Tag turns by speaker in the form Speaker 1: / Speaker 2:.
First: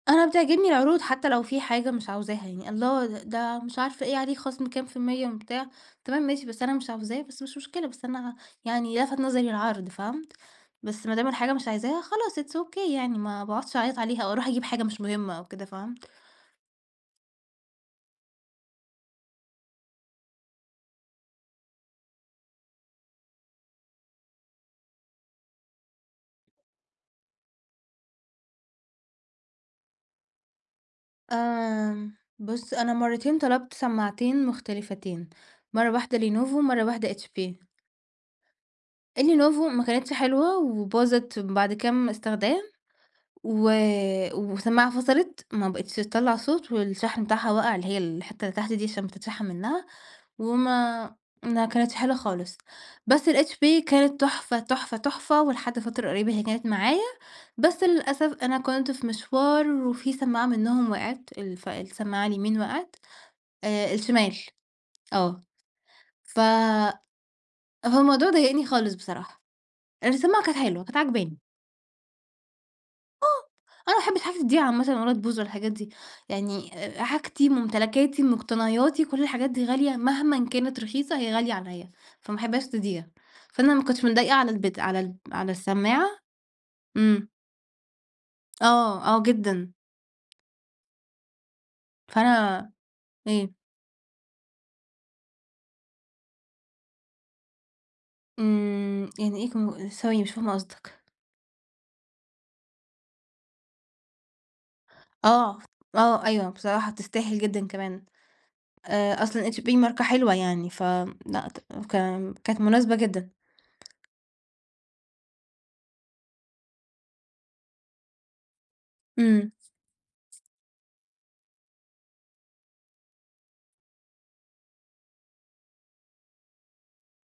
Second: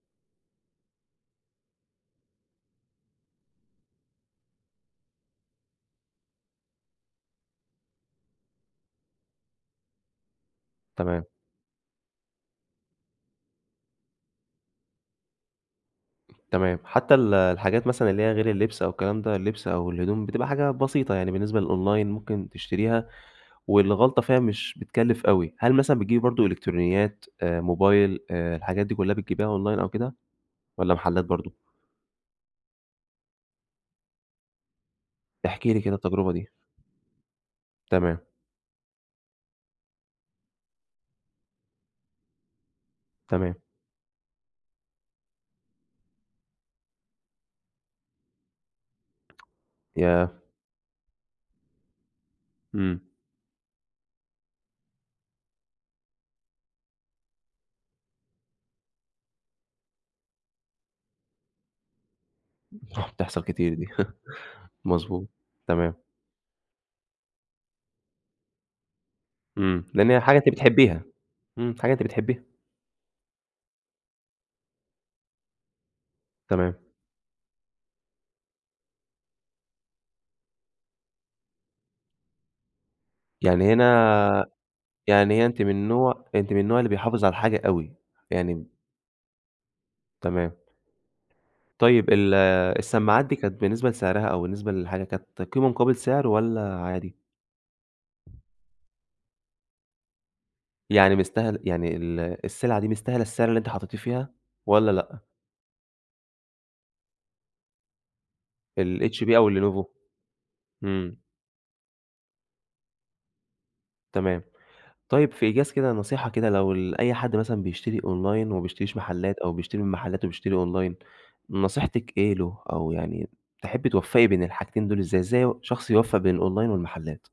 Speaker 1: أنا بتعجبني العروض حتى لو في حاجة مش عاوزاها يعني، الله د ده مش عارفة إيه عليه خصم كام في المِيّة بتاع، تمام ماشي، بس أنا مش عاوزاه بس مش مشكلة، بس أنا يعني لفت نظري العرض، فهمت، بس ما
Speaker 2: تمام.
Speaker 1: دام الحاجة مش عايزاها خلاص it's ok يعني، ما باقعدش أعيط عليها أو أروح أجيب حاجة مش مهمة أو كده، فهمت؟
Speaker 2: تمام، حتى ال الحاجات مثلًا اللي هي غير اللبس أو الكلام ده، اللبس أو الهدوم بتبقى حاجة بسيطة يعني بالنسبة للأونلاين ممكن تشتريها والغلطة فيها مش بتكلف أوي، هل مثلًا بتجيبي برضو إلكترونيات آآ، موبايل آآ، الحاجات دي كلّها بتجيبيها أونلاين أو كده، والّا محلات برضو؟
Speaker 1: آمم، بُصّ أنا مرتين طلبت سماعتين مختلفتين،
Speaker 2: احكِي لي
Speaker 1: مَرّة
Speaker 2: كده
Speaker 1: واحدة
Speaker 2: التجربة دي.
Speaker 1: لينوفو ومَرّة واحدة HP.
Speaker 2: تمام.
Speaker 1: اللينوفو ما كانتش حلوة وباظت بعد كام استخدام،
Speaker 2: تمام.
Speaker 1: و وسماعة فصلت ما بقيتش تطلّع صوت، والشاحن بتاعها وقع اللي هي الحتة اللي تحت دي عشان بتتشحن منّها،
Speaker 2: ياه!
Speaker 1: وما ما كانتش حلوة خالص،
Speaker 2: إمم.
Speaker 1: بس الHP كانت تحفة، تحفة، تحفة، ولحد فترة قريّبة هي كانت معايا بس للأسف أنا كنت في مشوار وفي سماعة منهم وقعت، الف السماعة اليمين وقعت
Speaker 2: بتحصل كتير دي،
Speaker 1: آآ، الشمال،
Speaker 2: مضبوط،
Speaker 1: آه،
Speaker 2: تمام.
Speaker 1: ف هو الموضوع ضايقني خالص بصراحة،
Speaker 2: إمم، لأن
Speaker 1: لأن
Speaker 2: هي حاجة
Speaker 1: السماعة
Speaker 2: أنتِ
Speaker 1: كانت حلوة كانت
Speaker 2: بتحبيها،
Speaker 1: عجباني.
Speaker 2: إمم، حاجة أنتِ بتحبيها.
Speaker 1: آه، أنا ما احبش حاجتي تضيع عامةً ولا تبوظ والحاجات دي، يعني
Speaker 2: تمام.
Speaker 1: حاجتي، ممتلكاتي، مقتنياتي كُلّ الحاجات دي غالية مهمًا كانت رخيصة هي غالية عليَّ، فما احبهاش تضيع،
Speaker 2: يعني
Speaker 1: فأنا ما كنتش مضايقة
Speaker 2: هنا
Speaker 1: على البت على ال
Speaker 2: يعني هنا
Speaker 1: على
Speaker 2: أنتِ من
Speaker 1: السماعة
Speaker 2: النوع أنتِ من النوع اللي بيحافظ على
Speaker 1: إمم.
Speaker 2: الحاجة أوي، يعني
Speaker 1: آه آه جدًا.
Speaker 2: تمام طيب ال
Speaker 1: فأنا
Speaker 2: السماعات دي
Speaker 1: إيه؟
Speaker 2: كانت بالنسبة لسعرها أو بالنسبة للحاجة كانت قيمة مقابل سعر والّا عادي؟
Speaker 1: إمم، يعني إيه كم ثواني مش فاهمة قصدك؟
Speaker 2: يعني مستاهل يعني ال السلعة دي مستاهلة السعر اللي أنتِ حطيته فيها والّا لأ؟
Speaker 1: آه، آه أيوه، بصراحة تستاهل جدًا كمان آآ،
Speaker 2: الHP أو
Speaker 1: أصلًاHP
Speaker 2: اللينوفو؟
Speaker 1: ماركة حلوة يعني، ف
Speaker 2: إمم.
Speaker 1: لأ، ك كانت مناسبة جدًا.
Speaker 2: تمام، طيب في إيجاز كده نصيحة كده لو ال أي حد مثلًا بيشتري أونلاين وما بيشتريش محلات،
Speaker 1: إمم.
Speaker 2: أو بيشتري من محلات وبيشتري أونلاين، نصيحتِك إيه له، أو يعني تحبي توفّقي بين الحاجتين دول إزاي، إزاي ي شخص يوفق بين الأونلاين والمحلات؟